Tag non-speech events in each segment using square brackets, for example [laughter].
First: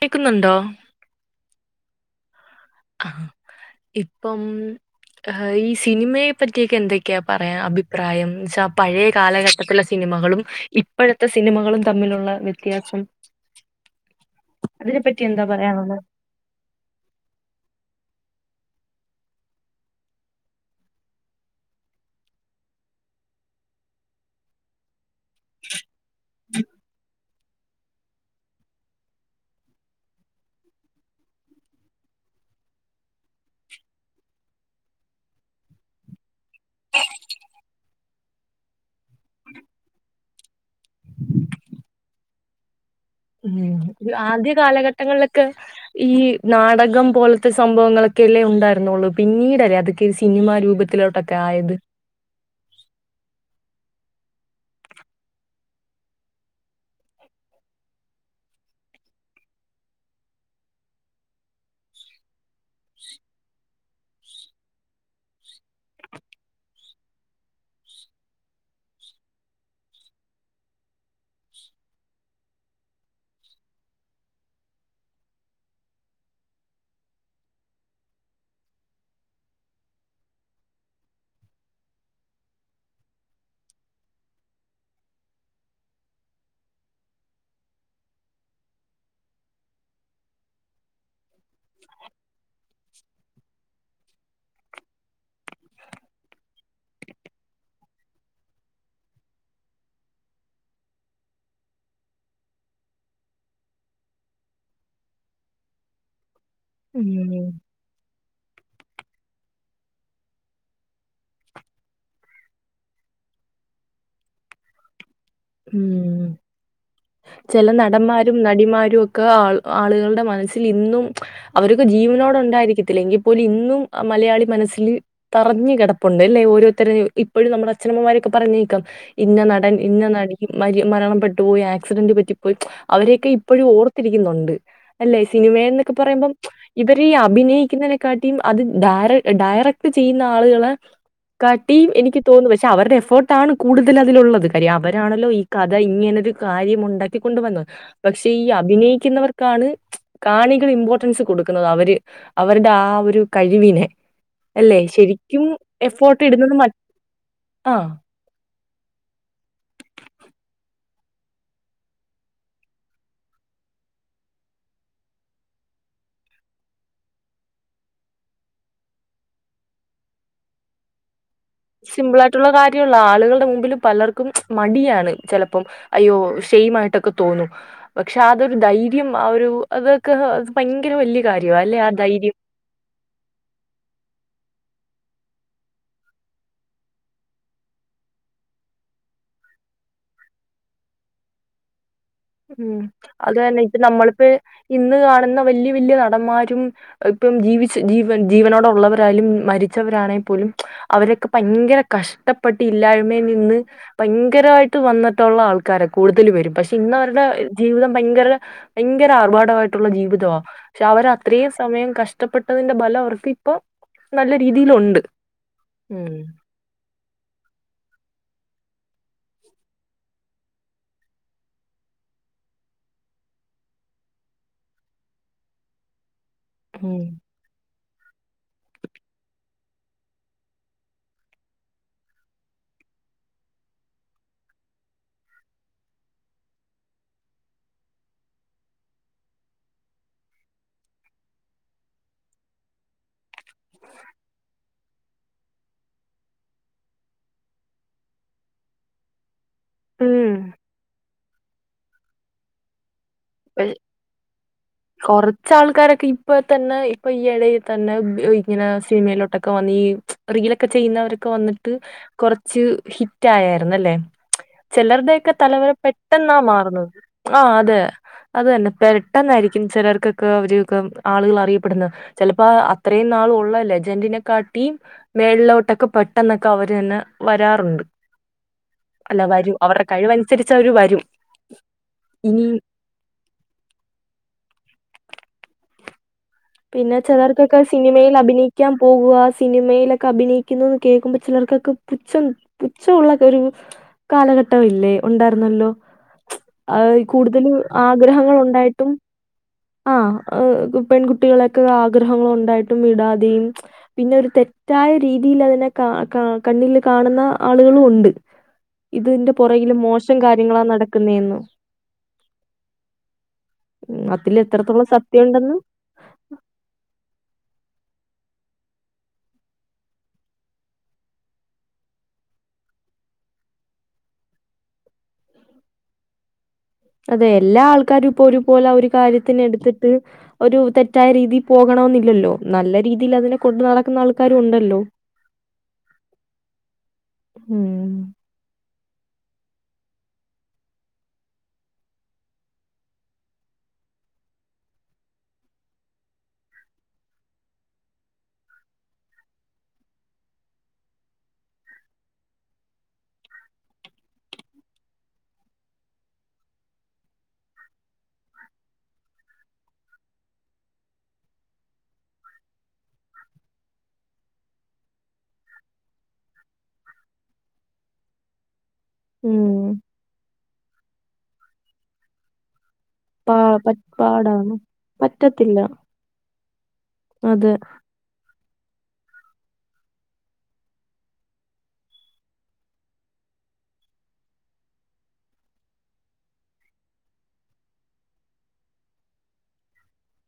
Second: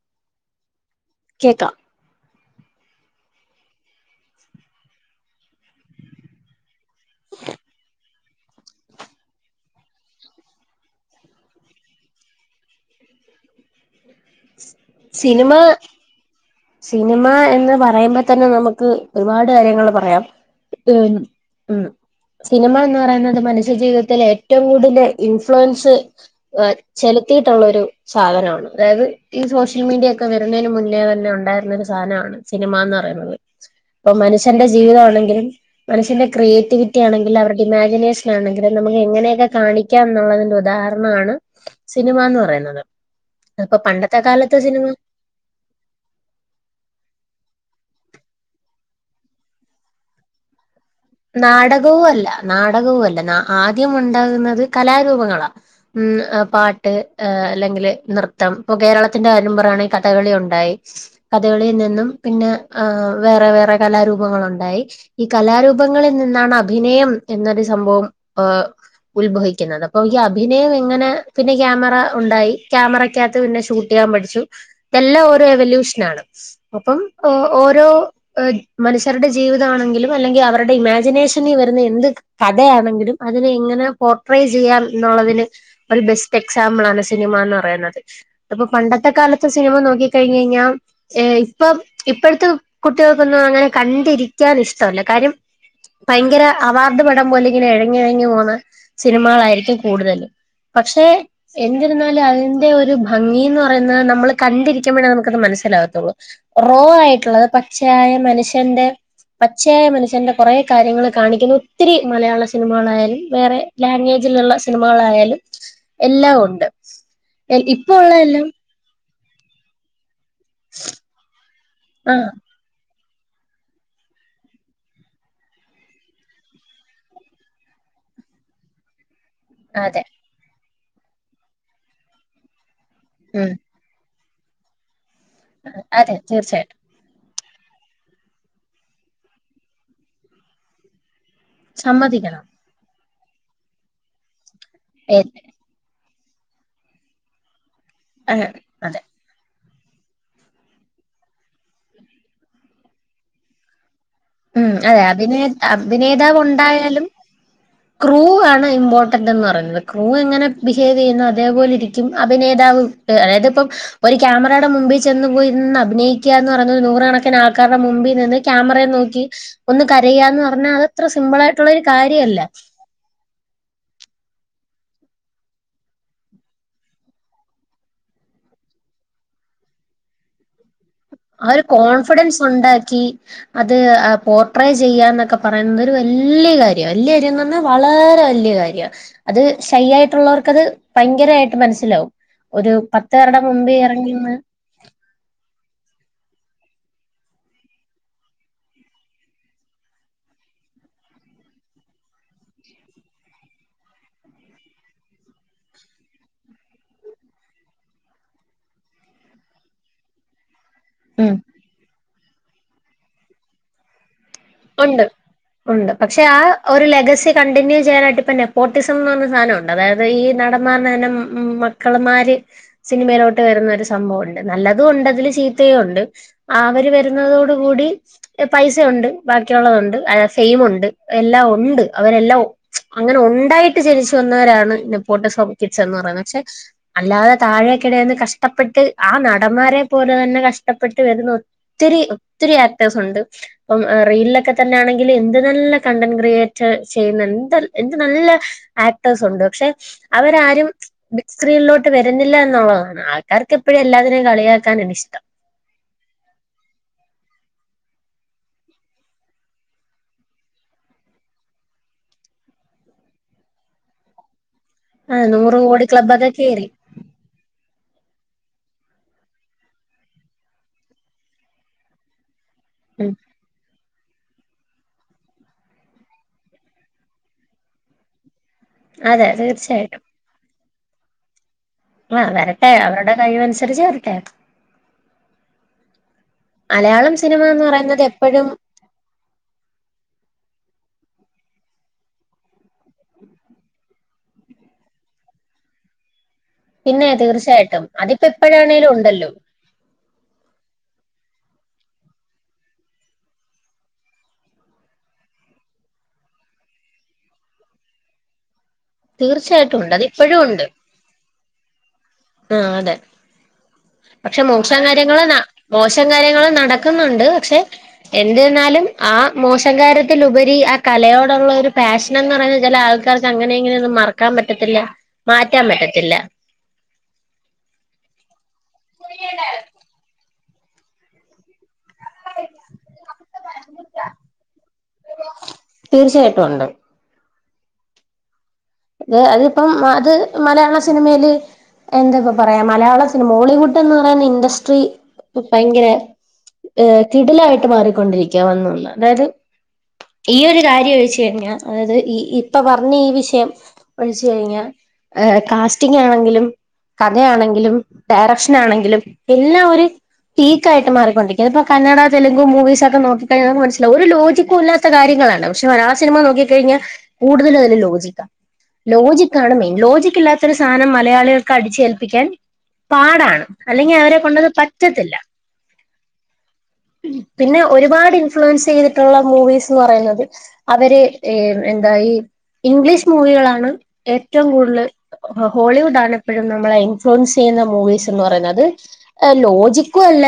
കേക്കുന്നൊണ്ടോ കേക്കാം ആ ഇപ്പം ആഹ് ഈ സിനിമയെപറ്റിയെക്കെ [unintelligible] ക്ക പറയാൻ അഭിപ്രായം ച പഴയ കാലഘട്ടത്തിലെ സിനിമകളും ഇപ്പോഴത്തെ സിനിമകളും തമ്മിലുള്ള വ്യത്യാസം അതിനെപ്പറ്റി എന്താ സിനിമ പറയാനുള്ളെ? സിനിമ എന്ന് പറയുമ്പോ തന്നെ നമുക്ക് ഒരുപാട് കാര്യങ്ങള് പറയാം. [unintelligible] ഉം സിനിമ എന്ന് പറയുന്നത് മനുഷ്യജീവിതത്തിലെ ഏറ്റവും കൂടുതൽ ഇൻഫ്ലുവൻസ് [unintelligible] ചെലുത്തിട്ടൊള്ളൊരു സാധനമാണ്, അതായത് ഈ സോഷ്യൽ മീഡിയ ഒക്കെ വരുന്നതിന് മുന്നേ തന്നെ ഉണ്ട് ണ്ടായിരുന്ന ഒരു സാനവാണ് സിനിമാന്ന് പറയുന്നത് പ്പം മനുഷ്യർടെ ജീവിതവാണെങ്കിൽ മനുഷ്യന്റെ ക്രിയേറ്റിവിറ്റി ആണെങ്കിലും അവർക്ക് ഇമാജിനേഷൻ ആണെിലും നമുക്ക് എങ്ങനെയൊക്കെണി ക്കാം എന്നുള്ളതിന്റെ ഉദാഹരണമാണ് സിനിമ എന്ന് പറയുന്നത്. ഉം അപ്പൊ ഒരു പണ്ടത്തെ ആദ്യ കാലത്തെ സിനിമ കാലഘട്ടങ്ങളിലൊക്കെ ഈ നാടകം പോലത്ത സംഭവങ്ങളൊക്കെല്ലേ ഉണ്ടായിരുന്നുള്ളു പിന്നീടല്ലേ അതൊക്കെ സിനിമ രൂപത്തിലോ നാടകവു അല്ല നാടകവു അല്ല ആദ്യം ഉണ്ടാകുന്നത് കലാരൂപങ്ങളാ ഉം പാട്ട് ങ് അല്ലെങ്കിൽ നൃത്തം പ്പൊ കേരളത്തിന്റെ കാര്യം പറയാണെങ്കിൽ കഥകളി ഉണ്ടായി. കഥകളിൽ നിന്നും പിന്നെ [unintelligible] വേറെ വേറെ കലാരൂപങ്ങൾ ഉണ്ടായി ഈ കലാരൂ രൂപങ്ങളിൽ നിന്നാണ് അഭിനയം എന്നൊരു സംഭവം ഏഹ് ഉത്ഭവിക്കുന്നത് അപ്പൊ ഈ അഭിനയം എങ്ങനെ പിന്നെ ക്യാമറ ഉണ്ടായി ക്യാമറയ്ക്കാത്ത് പിന്നെ [unintelligible] [unintelligible] പഠിച്ചു എല്ലാം ഒരു എവല്യൂഷനാണ് അപ്പം ഓരോ മനുഷ്യരുടെ ജീവിത ആണെങ്കിലും അല്ലെങ്കിൽ അവ അവരുടെ ഇമാജിനേഷനിൽ വരുന്ന എന്ത് കഥയാണെങ്കിലും അതിനെ ഇങ്ങനെ പോർട്ട്രേ ചെയ്യാം എന്നുള്ളതിന് ഒരു ബെസ്റ്റ് എക്സാമ്പിളാണ് സിനിമ ന്ന് പറയുന്നത്. അപ്പൊ പണ്ടത്തെ കാലത്ത് സിനിമ നോക്കി കഴിഞ്ഞ് കഴിഞ്ഞാ. ഏഹ് ഇപ്പം ഇപ്പോഴത്തെ കുട്ടികൾക്കൊന്നും അങ്ങനെ കണ്ടിരിക്കാൻ ഇഷ്ടല്ല കാര്യം ഭയങ്കര അവാർഡ് പടം പോലെ ഇങ്ങനെ ഇഴഞ്ഞ് ഇഴഞ്ഞ് പോകുന്ന സിനിമകളായിരിക്കും കൂടുതല്. പക്ഷേ എന്തിരുന്നാലും അതിന്റെ ഒരു ഭംഗീന്നു പറയുന്നത് നമ്മള് കണ്ടിരിക്കുമ്പഴേ നമുക്കത് മനസ്സിലാകത്തുള്ളൂ. റോ ആയിട്ടുള്ളത് ഉം. പച്ചയായ മനുഷ്യന്റെ പച്ചയായ മനുഷ്യന്റെ. കുറേ കാര്യങ്ങള് കാണിക്കുന്നു ഒത്തിരി മലയാള സിനിമകളായാലും വേറെ ലാൻഗേജിലുള്ള സിനിമകളായാലും ഉം എല്ലാം ഉണ്ട് ചെല ഇപ്പോ ഉള്ള നടന്മാരും എല്ലാം നടിമാരും ഒ ക്ക് ആ ആളുകളുടെ മനസ്സിൽ ഇന്നും അവരൊക്കെ ആഹ് ജീവനോട് ഉണ്ടായിരിക്കത്തില്ലെ എങ്കി പ്പോലിന്നും മലയാളി മനസ്സില് തറഞ്ഞ് കിടപ്പുണ്ട് അല്ലേ ഓരോരുത്തര് ഇപ്പോഴും നമ്മുടെ അച്ഛനമ്മമാരൊക്കെ പറഞ്ഞു കേക്കാം ഇന്ന നട അതെ ഇന്ന നടി മരി മരണപ്പെട്ടു പോയി ആക്സിഡന്റ് പറ്റിപ്പോയി അവരെയൊക്കെ ഉം ഇപ്പോഴും ഓർ ത്തിരിക്കുന്നുണ്ട് അല്ലെ സിനിമ എന്നൊക്കെ അതെ പറയുമ്പം തീർച്ചയായിട്ടും ഇവര് ഈ അഭിനയിക്കുന്നതിനെക്കാട്ടിം അത് ഡയറ ഡയറക്ട് ചെയ്യുന്ന ആളുകളെ കാട്ടീം എനിക്ക് സമ്മതിക്കണം തോന്നുന്നു പക്ഷെ അവരുടെ എഫേർട്ട് ആണ് കൂടുതൽ അതിലുള്ളത് കാര്യം ഏ അവരാണല്ലോ ഈ കഥ ഇങ്ങനൊരു കാര്യം ഉണ്ടാക്കിക്കൊണ്ട് വന്നു. പക്ഷെ ഈ അതെ അഭിനയിക്കുന്നവർക്കാണ് കാണികൾ ഇമ്പോർട്ടൻസ് കൊടുക്കുന്നത് അവര് അവരുടെ ആ ഒരു കഴിവിനെ. ഉം അല്ലെ അതെ അഭിനേ ശരിക്കും എഫോർട്ട് അഭിനേതാവ് ഇടുന്നത് മ ഉണ്ടായാലും ആ ക്രൂ ആണ് ഇമ്പോർട്ടൻറ് എന്ന് പറയുന്നത്. ക്രൂ എങ്ങനെ ബിഹേവ് ചെയ്യുന്നു അതേപോലെ ഇരിക്കും അഭിനേതാവ്. അതായത് ഇപ്പം. ഒരു ക്യാമറയുടെ മുമ്പിൽ ചെന്ന് പോയിരുന്ന് അഭിനയിക്ക എന്ന് പറയുന്നത് നൂറുകണക്കിന് ആൾക്കാരുടെ മുമ്പിൽ നിന്ന് ക്യാമറയെ നോക്കി ട്ട് ഒന്ന് കരയാന്ന് പറഞ്ഞാ അതത്ര സിമ്പിളാ സിമ്പിളായിട്ടുള്ള കാര്യല്ല. ആളുകളുടെ മുമ്പിലും പലർക്കും മടിയാണ് ചിലപ്പം അയ്യോ ഷെയിമായിട്ടൊക്കെ തോന്നും പക്ഷെ അതൊരു ധൈര്യം ആ ഒരു അതൊക്കെ. ഭയങ്കര വല്യ ആ ഒരു കോൺഫിഡൻസ് ഉണ്ടാക്കി അത് പോർട്രേ ചെയ്യാന്നൊക്കെ പറയുന്നത് ഒരു വല്യ കാര്യാ. വല്യ കാര്യംന്നു പറഞ്ഞാ വളരെ വലിയ കാര്യാ. അത് ശൈയായിട്ടുള്ളവർക്കത് ഭയങ്കരമായിട്ട് മനസ്സിലാവും. ഒരു ഉം പത്ത് അത് പേരുടെ തന്നെ മുമ്പിൽ ഇപ്പം നമ്മളിപ്പ ഇറങ്ങിന്ന് ഇന്ന് കാണുന്ന വല്യ വല്യ നടന്മാരും ഇപ്പം ജീവിച്ച് ജീവൻ ജീവനോടെ ഉള്ളവരായാലും മരിച്ചവരാണെ പോലും. അവരൊക്കെ ഭയങ്കര കഷ്ടപ്പെട്ട് ഇല്ലായ്മയിൽ നിന്ന് ഭയങ്കരായിട്ട് വന്നിട്ടുള്ള ആൾക്കാരാ കൂടുതൽ പേരും. പക്ഷെ ഇന്നവർ. ടെ ജീവിതം ഭയങ്കര ഭയങ്കര ആർഭാടമായിട്ടുള്ള ജീവിതവാ പക്ഷെ അവര് ഉം അത്രയും സമയം കഷ്ടപ്പെട്ടതിന്റെ ബലം അവർക്ക് ഇപ്പൊ നല്ല രീതിയിലുണ്ട് ഉണ്ട് ഉണ്ട് ഉം പക്ഷെ ആ ഒരു ലെഗസി കണ്ടിന്യൂ ചെയ്യാനായിട്ട് ഇപ്പം നെപ്പോട്ടിസം എന്നു പറഞ്ഞ സാധനമുണ്ട്. അതായത് ഈ നടമാരുടെതന്നെ മ ക്കൾമാര് സിനിമയിലോട്ട് വരുന്ന ഒരു സംഭവം ഉണ്ട്. നല്ലതും ഉണ്ട് അതില് ചീത്തയും ഉണ്ട്. ആ അവര് ഉം വരുന്നതോടു കൂടി പൈസയുണ്ട്. ബാക്കിയുള്ളതുണ്ട് സെയിമുണ്ട് എല്ലാം ഉണ്ട് അവരെല്ലാം അങ്ങനെ ഉണ്ടായിട്ട് ജനിച്ചു വന്നവരാണ് നെപ്പോട്ടിസം കിഡ്സ് എന്ന് പറയുന്നത് പക്ഷെ അല്ലാതെ താഴേക്കിടേന്ന് കഷ്ടപ്പെട്ട് ആ നടന്മാരെ പോലെ തന്നെ കഷ്ടപ്പെട്ട് വരുന്ന ഒ ത്തിരി ഒത്തിരി ആക്ടേഴ്സ് ഉണ്ട് അപ്പം റീലിലൊക്കെ തന്നെയാണെങ്കിൽ എന്ത് നല്ല കണ്ടന്റ് ക്രിയേറ്റ് ചെയ്യുന്ന എന്ത് എന്ത് നല്ല ആക്ടേഴസ് ഉണ്ട് പക്ഷെ അവരാരും ബിഗ് സ്ക്രീനിലോട്ട് വരുന്നില്ല എന്നുള്ളതാണ്. ആൾക്കാർക്കെപ്പോഴും എല്ലാത്തിനെയും കളിയാക്കാനാണ് ഇഷ്ടം. കുറച്ചാൾക്കാരൊക്കെ ഇപ്പം തന്നെ ഇപ്പൊ ഈയിടയിൽ തന്നെ ഇങ്ങനെ സിനിമയിലോട്ടൊക്കെ വന്ന് ഈ റീലൊക്കെ ചെയ്യുന്നവരൊക്കെ വന്നിട്ട് കൊറച്ച് ഹിറ്റ് ആയേരുന്നു അല്ലെ. ആ ചിലരുടെയൊക്കെ നൂറ് തലവര കോടി ക്ലബ്ബൊക്കെ പെട്ടെന്നാ കേറി മാറുന്നത് ആ അതെ. അത് തന്നെ പെട്ടെന്നായിരിക്കും ചിലർക്കൊക്കെ അവരൊക്കെ ആളുകള് അറിയപ്പെടുന്നത് ചിലപ്പേ അ ഇത്രയും ഉം നാള് ഉള്ള ലെജ ന്റീനക്കാട്ടിം മേളിലോട്ടൊക്കെ പെട്ടെന്നൊക്കെ അവര് തന്നെ വരാറുണ്ട് അല്ല അതെ വരും അവരുടെ തീർച്ചയായിട്ടും കഴിവനുസരിച്ച് അവര് വരും ആ ഇനി വരട്ടെ അവരുടെകഴിവ് അനുസരിച്ച് വരട്ടെ പിന്നെ മലയാളം സിനിമ ചെലർക്കൊക്കെ എന്ന് പറയുന്നത് സിനിമയിൽ എപ്പോഴും അഭിനയിക്കാം ഉവ്വ് ആ സിനിമയിലൊക്കെ അഭിനയിക്കുന്നുന്ന് കേൾക്കുമ്പോ ചിലർക്കൊക്കെ പുച്ഛം പുച്ഛവുള്ള ഒരു കാലഘട്ടവല്ലേ ഉണ്ടായിരുന്നല്ലോ ആഹ് പിന്നെ കൂടുതലും തീർച്ചയായിട്ടും അതിപ്പോ ആഗ്രഹങ്ങൾ ഉണ്ടായിട്ടും എപ്പോഴാണേലും ഉണ്ടല്ലോ ആഹ് ആ [inaudible] കുട്ടികളൊക്കെ ആഗ്രഹങ്ങളൾ ഉണ്ടായിട്ടും വിടാതെയും പിന്നെ ഒരു തെറ്റായ രീതിൽ അതിനെ കാ കാ കണ്ണിൽ കാണുന്ന ആളുകളും ഉണ്ട് ഇതിന്റെ പുറകില് തീർച്ചയായിട്ടും ഉണ്ട് മോശം അതിപ്പോഴും കാര്യങ്ങളാ നടക്കുന്നേന്ന്. ആഹ് അതെ ഉം അതിൽ പക്ഷെ മോശം എത്രത്തോളം കാര്യങ്ങൾ സത്യം ന ഉണ്ടെന്ന് മോശം കാര്യങ്ങള് നടക്കുന്നുണ്ട്. പക്ഷെ എന്ത്തന്നായാലും ആ മോശംകാര്യത്തിലുപരി ആ കലയോടുള്ള ഒരു പാഷൻ എന്തെന്ന് പറഞ്ഞ ചില ആൾക്കാർക്ക് അങ്ങനെ ഇങ്ങനെയൊന്നും മറക്കാൻ പറ്റത്തില്ല മാറ്റാൻ പറ്റത്തില്ല അതെ എല്ലാ ആൾക്കാരും ഇപ്പോ ഒരുപോലെ ഒരു കാര്യത്തിന് എടുത്തിട്ട് ഒരു തെറ്റായ രീതി പോകണോന്നില്ലല്ലോ നല്ല രീതിയിൽ അതിനെ കൊണ്ടു നടക്കുന്ന ആൾക്കാരു ഉണ്ടല്ലോ. തീർച്ചയായിട്ടും ഉണ്ട് ഉംഉം [unintelligible] അതിപ്പം അത് മലയാള സിനിമയില് എന്തിപ്പം പറയാ മലയാള സിനിമ മോ ളിവുഡ് എന്ന് പറയുന്ന ഇൻഡസ്ട്രി ഭയങ്കര ഏഹ് കിടിലായിട്ട് മാറിക്കൊണ്ടിരിക്കുവാ വന്ന് വന്ന് അതായത് ഈയൊരു കാര്യം ഒഴിചോഴിഞ്ഞാൽ അതായത് ഈ ഇപ്പൊ പറഞ്ഞ ഈ വിഷയം വ്ൾച്ചു കഴിഞ്ഞ ഏഹ് കാസ്റ്റിങ് ആണെങ്കിലും. കഥയാണെങ്കിലും ഡയറക്ഷൻ ആണെങ്കിലും എല്ലാം ഒര്. ഫീകായിട്ട് മാറിക്കൊണ്ടിരിക്ക ഇപ്പ കന്നഡ തെലുങ്ക് മൂവീസൊക്കെ നോക്കിക്കഴിഞ്ഞ നമുക്ക് മനസ്സിലാവും ഒരു ലോജികുല്ലാ ത്ത കാര്യങ്ങളാണ് പക്ഷെ മലയാള സിനിമ നോക്കി കഴിഞ്ഞ കൂടുതൽ അതിൽ ലോജിക്ക. ലോജിക്കാണ് മെയിൻ ഉം ലോജിക്കില്ലാത്ത ഒരു സാനം മലയാളികൾക്ക് അടിച്ചേൽപ്പിക്കാൻ. പാ പാടാണ് പ അല്ലെങ്കി അവരെ ക്കൊണ്ടത് പാടാണ് പറ്റത്തില്ല. ഉം അതെ പിന്നെ ഒരുപാട്- ഫ്ലുവെൻസെയ്തിട്ടുള്ള മൂവീസ്ന്ന് പറയുന്നത് അവര് എ എന്താ ഈ ഇഗ്ലീശ്. മൂവികളാണ് ഏറ്റവും കൂടുൽ ഹൊ ഹോളിവുഡാണ് എപ്പഴും നമ്മളെ ഇൻഫ്ലുവെൻസ് യ്യുന്ന മൂവീസ് എന്ന് പറയുന്നത്. അ ലോജിക്കുവല്ല.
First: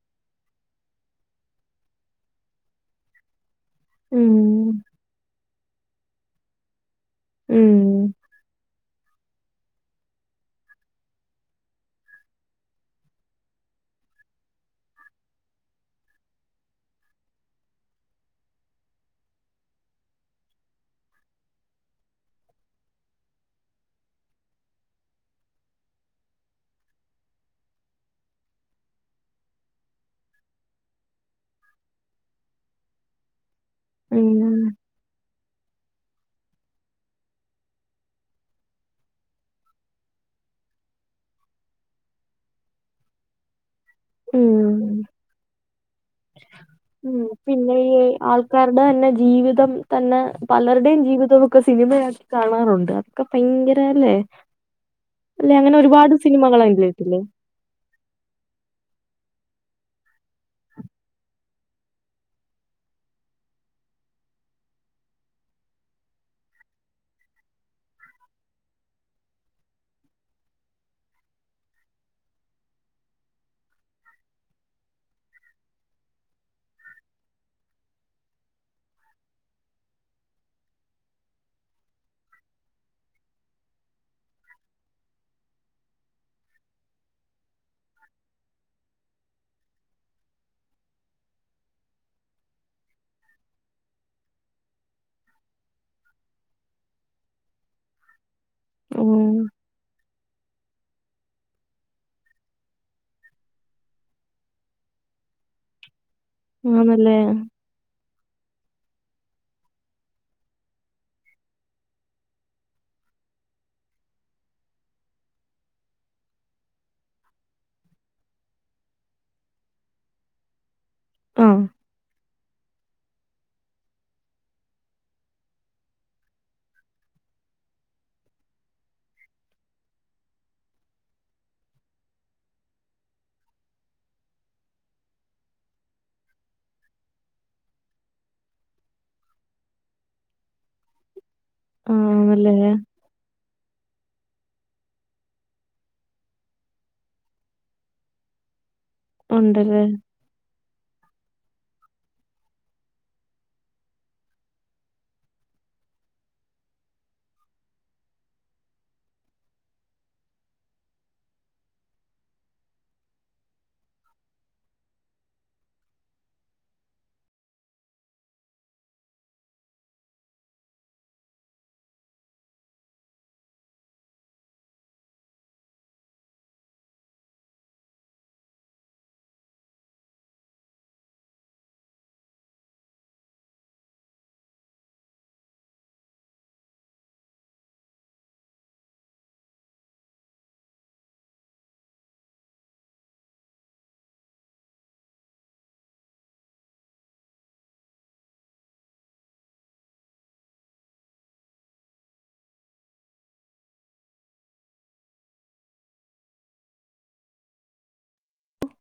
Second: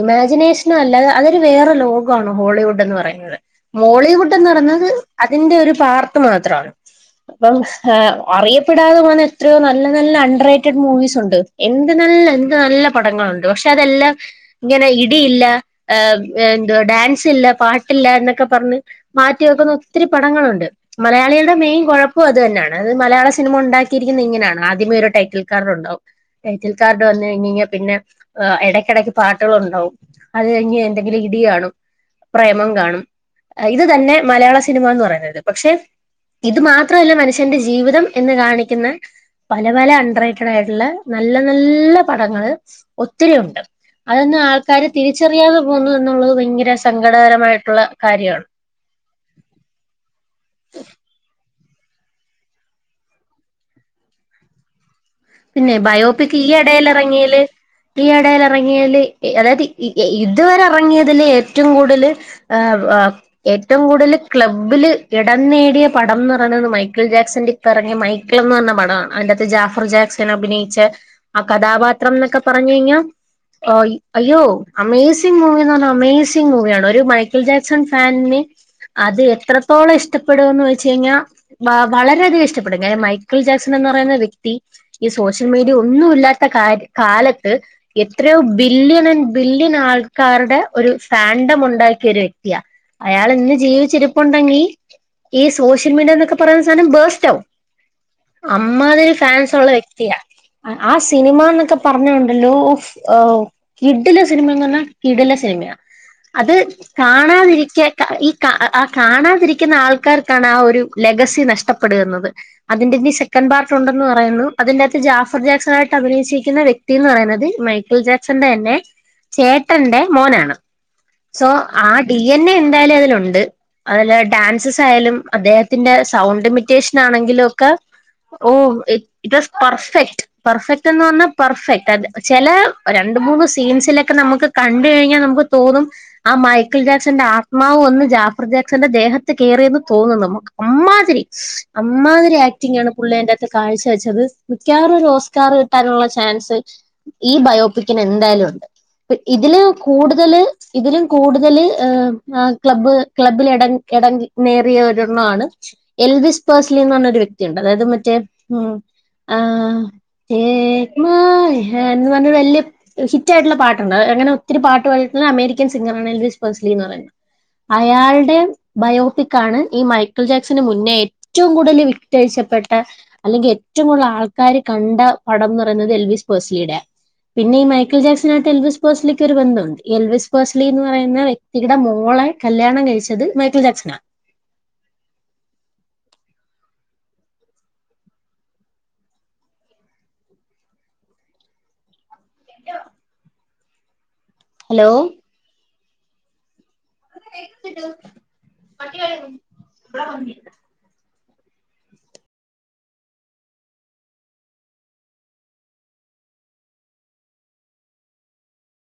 ഇമാജിനേഷനൊ അല്ല അ അതൊരു വേറെ ലോകവാണ് ഹോളിവുഡ് എന്ന് പറയുന്നത്. ഉം മോളിവുഡ് എന്ന് പറഞ്ഞത് അതിന്റെ ഒരു പാർട്ട്‌ മാത്രാണ് അപ്പം. ഉം ഹാ അറിയപ്പെടാതെ പോന്ന എത്രയോ നല്ല നല്ല അണ്ടറേറ്റഡ് മൂവിസ് ഉണ്ട്. എന്ത് നല്ല എന്ത് നല്ല. പടങ്ങളുണ്ട് പക്ഷെ അതെല്ലാം. ഇങ്ങനെ ഇടിയില്ല ആ എന്തുവാ ഡാൻസില്ല പാട്ടില്ല എന്നൊക്കെ പർഞ്ഞ്. മാറ്റി വെക്കുന്ന ഒത്തിരി പടങ്ങളുണ്ട് മലയാളികൾ. ടെ മെയിൻ കൊഴപ്പോം അത് തന്നാണ് അത് മലയാള സിനിമ ഉണ്ടാക്കിയിരിക്കുന്ന ഇങ്ങനാണ്. ആദ്യമേ ഒരു ടൈറ്റിൽ കാർഡ് ഉണ്ടാവും. ടൈറ്റിൽ കാർഡ് വന്നു കഴിഞേഞ്ഞ പിന്നെ അ എടയ്ക്കിടയ്ക്ക് പാട്ടുകൾണ്ടാവും. അത് കഴഞ് എന്തെങ്കിലും ഇടി കാണും പ്രേമം കാണും. അ ഇത് തന്നെ ഉം മലയാള സിനിമ എന്ന് പറയുന്നത് പക്ഷെ, ഇത് മാത്രല്ല മനുഷ്യന്റെ ജീവിതം എന്ന് കാണിക്കുന്ന. പല പല അണ്ടറൈറ്റഡ് ആയിട്ടുള്ള നല്ല നല്ല പടങ്ങള് ഒത്തിരിയുണ്ട്. അതൊന്നു ആൾക്കാര് ഉം തിരിച്ചറിയാതെ പോകുന്നു എന്നുള്ളത് ഭയങ്കര സ ഉം പിന്നെ ഈ ആൾക്കാരുടെ തന്നെ ജീവിതം തന്നെ പലര്ടെം ജീവിതോം. ക്കെ സിനിമയാക്കി കാണാറുണ്ട് അതൊക്കെ ഭയങ്കര അല്ലേ? അല്ലെ പിന്നെ അങ്ങനെ ഒരുപാട് ബയോപിക് ഈ സിനിമകൾ എടേൽ ഇ അതിലേക്കില്ലേ എറങ്ങീല്. ഈ എടേല് എറങ്ങിയേല് ഇ അതായത് ഉ എ ഇതുവരെ എറങ്ങിയതില് ഏറ്റവും കൂടൽ. ഏവ് ആഹ് ഏറ്റവും കൂടുതല് ക്ലബ്ബ്ല് എടം നേടിയ പടംന്ന്റണത് മൈക്കിൾ ജാക്സന്റയാ പ്പറങിയ മൈക്ക്ളെന്ന് പറഞ്ഞ പടാ അതിന്റകത്ത് ജാഫർ ജാക്സ അഭിനയിച്ച ആ കഥാപാത്രന്നൊക്കെ പറഞ്ഞഴിഞ്ഞ അയ്യോ അമേസിംഗ് മൂവിന്ന് പറഞ്ഞ അമേസിംഗ് മൂവിയാണ്. ഒര് മൈക്കിൾ ജാക്സൻ ഫാൻന് അതെത്രത്തോളം ഇഷ്ടപ്പെടോന്ന് ചോയ്ച്ച് കഴിഞ്ഞാൽ വാ വളരെയധികം ഇഷ്ടപ്പെടും. കാരണം മൈക്കിൾ ജാക്സനെന്ന് പറയുന്ന വ്യക്തി ഈ സോഷ്യൽ മീഡിയ ഒന്നുല്ലാത്ത കാല കാലത്ത് എത്രയൊ ബില്യണൺ ബില്യൺ ആൾക്കാര്ടെ ഒരു ഫാണ്ടം ഉണ്ടാക്കിയൊരു വ്യക്തി അയാള്ന്ന് ജീവിച്ചിരിപ്പുണ്ടെങ്കി ഈ സോഷ്യൽ മീഡിയന്നൊക്കെ പറയ്ന്ന സാധനം ബേസ്റ്റാവും അമ്മാതിരി ഉം ഫാൻസുള്ള വ്യക്തി ആഹ് സിനിമാന്നൊക്കെ പറഞ്ഞ ഉണ്ടല്ലോ അവ് കിടിലം സിനിമാന്ന് പറഞ്ഞ കിടിലം സിനിമെയ അത് ആണല്ലേ കാണാതിരിക്ക ഈ കാ ആഹ് കാണാതിരിക്ക്ന്ന ആൾക്കാർക്കാണ് ആഹ് ഒരു ലെഗസി നഷ്ടപ്പെടുന്നത് അതിന്റെഞി സെക്കൻ പാർട്ടുണ്ടെന്ന് പറയുന്നു അതിന്റകത്ത് ജാഫർ ജാക്സനായിട്ട് അഭിനയിച്ചിരിക്ക്ന്ന വ്യക്തീന്ന് പറയ്ന്നത് മൈക്കിൾ ജാക്സന്റന്നെ ചേട്ടന്റെ മോനാണ് so ah D N A എന്തായാലും അതിലുണ്ട് അതിലെ ഡാൻസസായാലും അദ്ദേഹത്തിന്റെ സൗണ്ട് മിറ്റേഷനാണെങ്കിലൊക്കെ oh uh it was perfect പെർഫെക്റ്റെന്ന് പറഞ്ഞ പെർഫെക്റ്റ് അതെ ചെലേ രണ്ട് മൂന്ന് സീൻസിലൊക്കെ നമ്ക്ക് കണ്ട് കഴിഞ്ഞ നമുക്ക് തോന്നും ആഹ് മൈക്കിൾ ജാക്സന്റെ ആത്മാവ് വന്ന് ജാഫർ ജാക്സന്റെ ദേഹത്ത് കേറിയെന്ന് തോന്നും നമ്മക്ക് അമ്മാതിരി അമ്മാതിരി ആണല്ലേ ആക്ടിംഗാണ് പുള്ളി അയ്ന്റകത്ത് കാഴ്ച വെച്ച അത് മിക്കവാറൊരു ഓസ്കാർ കിട്ടാനുള്ള ചാൻസ് ഈ ബയോപിക്കിനെന്തായാലുണ്ട്. ഇതില് ഉണ്ടല്ലേ കൂട്തല് ഇതിലും കൂടുതല് ആഹ് ക്ലബ് ക്ലബ്ബില് എടം എടം നേറിയ ഒരെണ്ണാണ് എൽവിസ് പേഴ്സ്ലീന്ന് പറഞൊരു വ്യക്തിണ്ട് അതായത് മറ്റെ ഉം ആഹ് ഏഹ് മായ് ഹെൻന്ന് പറഞ്ഞൊരു വല്യ ഹിറ്റായിട്ട്ള്ള പാട്ട്ണ്ട് അങ്ങനെ ഒത്തിരി പാട്ട് പാട്ട്ട്ള്ള അമേരിക്കൻ സിംഗറാണ്. എൽവിസ് പേസ്ലീന്ന് പറയ്ന്നത്. അയാള്ടെ ബയോട്ടിക്കാണ് ഈ മൈക്കിൾ ജാക്സിന് മുന്നേ റ്റവും കൂടുതല് വിറ്റൊഴിച്ചപ്പെട്ട അല്ലെങ്കി ഏറ്റ ഏറ്റും കൂടുതല് ആൾക്കാര് കണ്ട പടംന്ന് പറയുന്നത് എൽവിസ് പേഴ്സ്ലിലിയ്ടേ പിന്നെ ഈ മൈക്കിൾ ജാക്സനായിട്ട് എൽവിസ് പോഴ്സ്ലിക്ക് ഒര് ബന്ധൊണ്ട്. എൽവിസ് പേസ്ലീന്ന് പറയുന്ന വ്യക്തി കീടെ മോളെ കല്യാണം കഴിച്ചത് മൈക്കിൾ ജാക്സനാ [unintelligible] ഹലോ [unintelligible]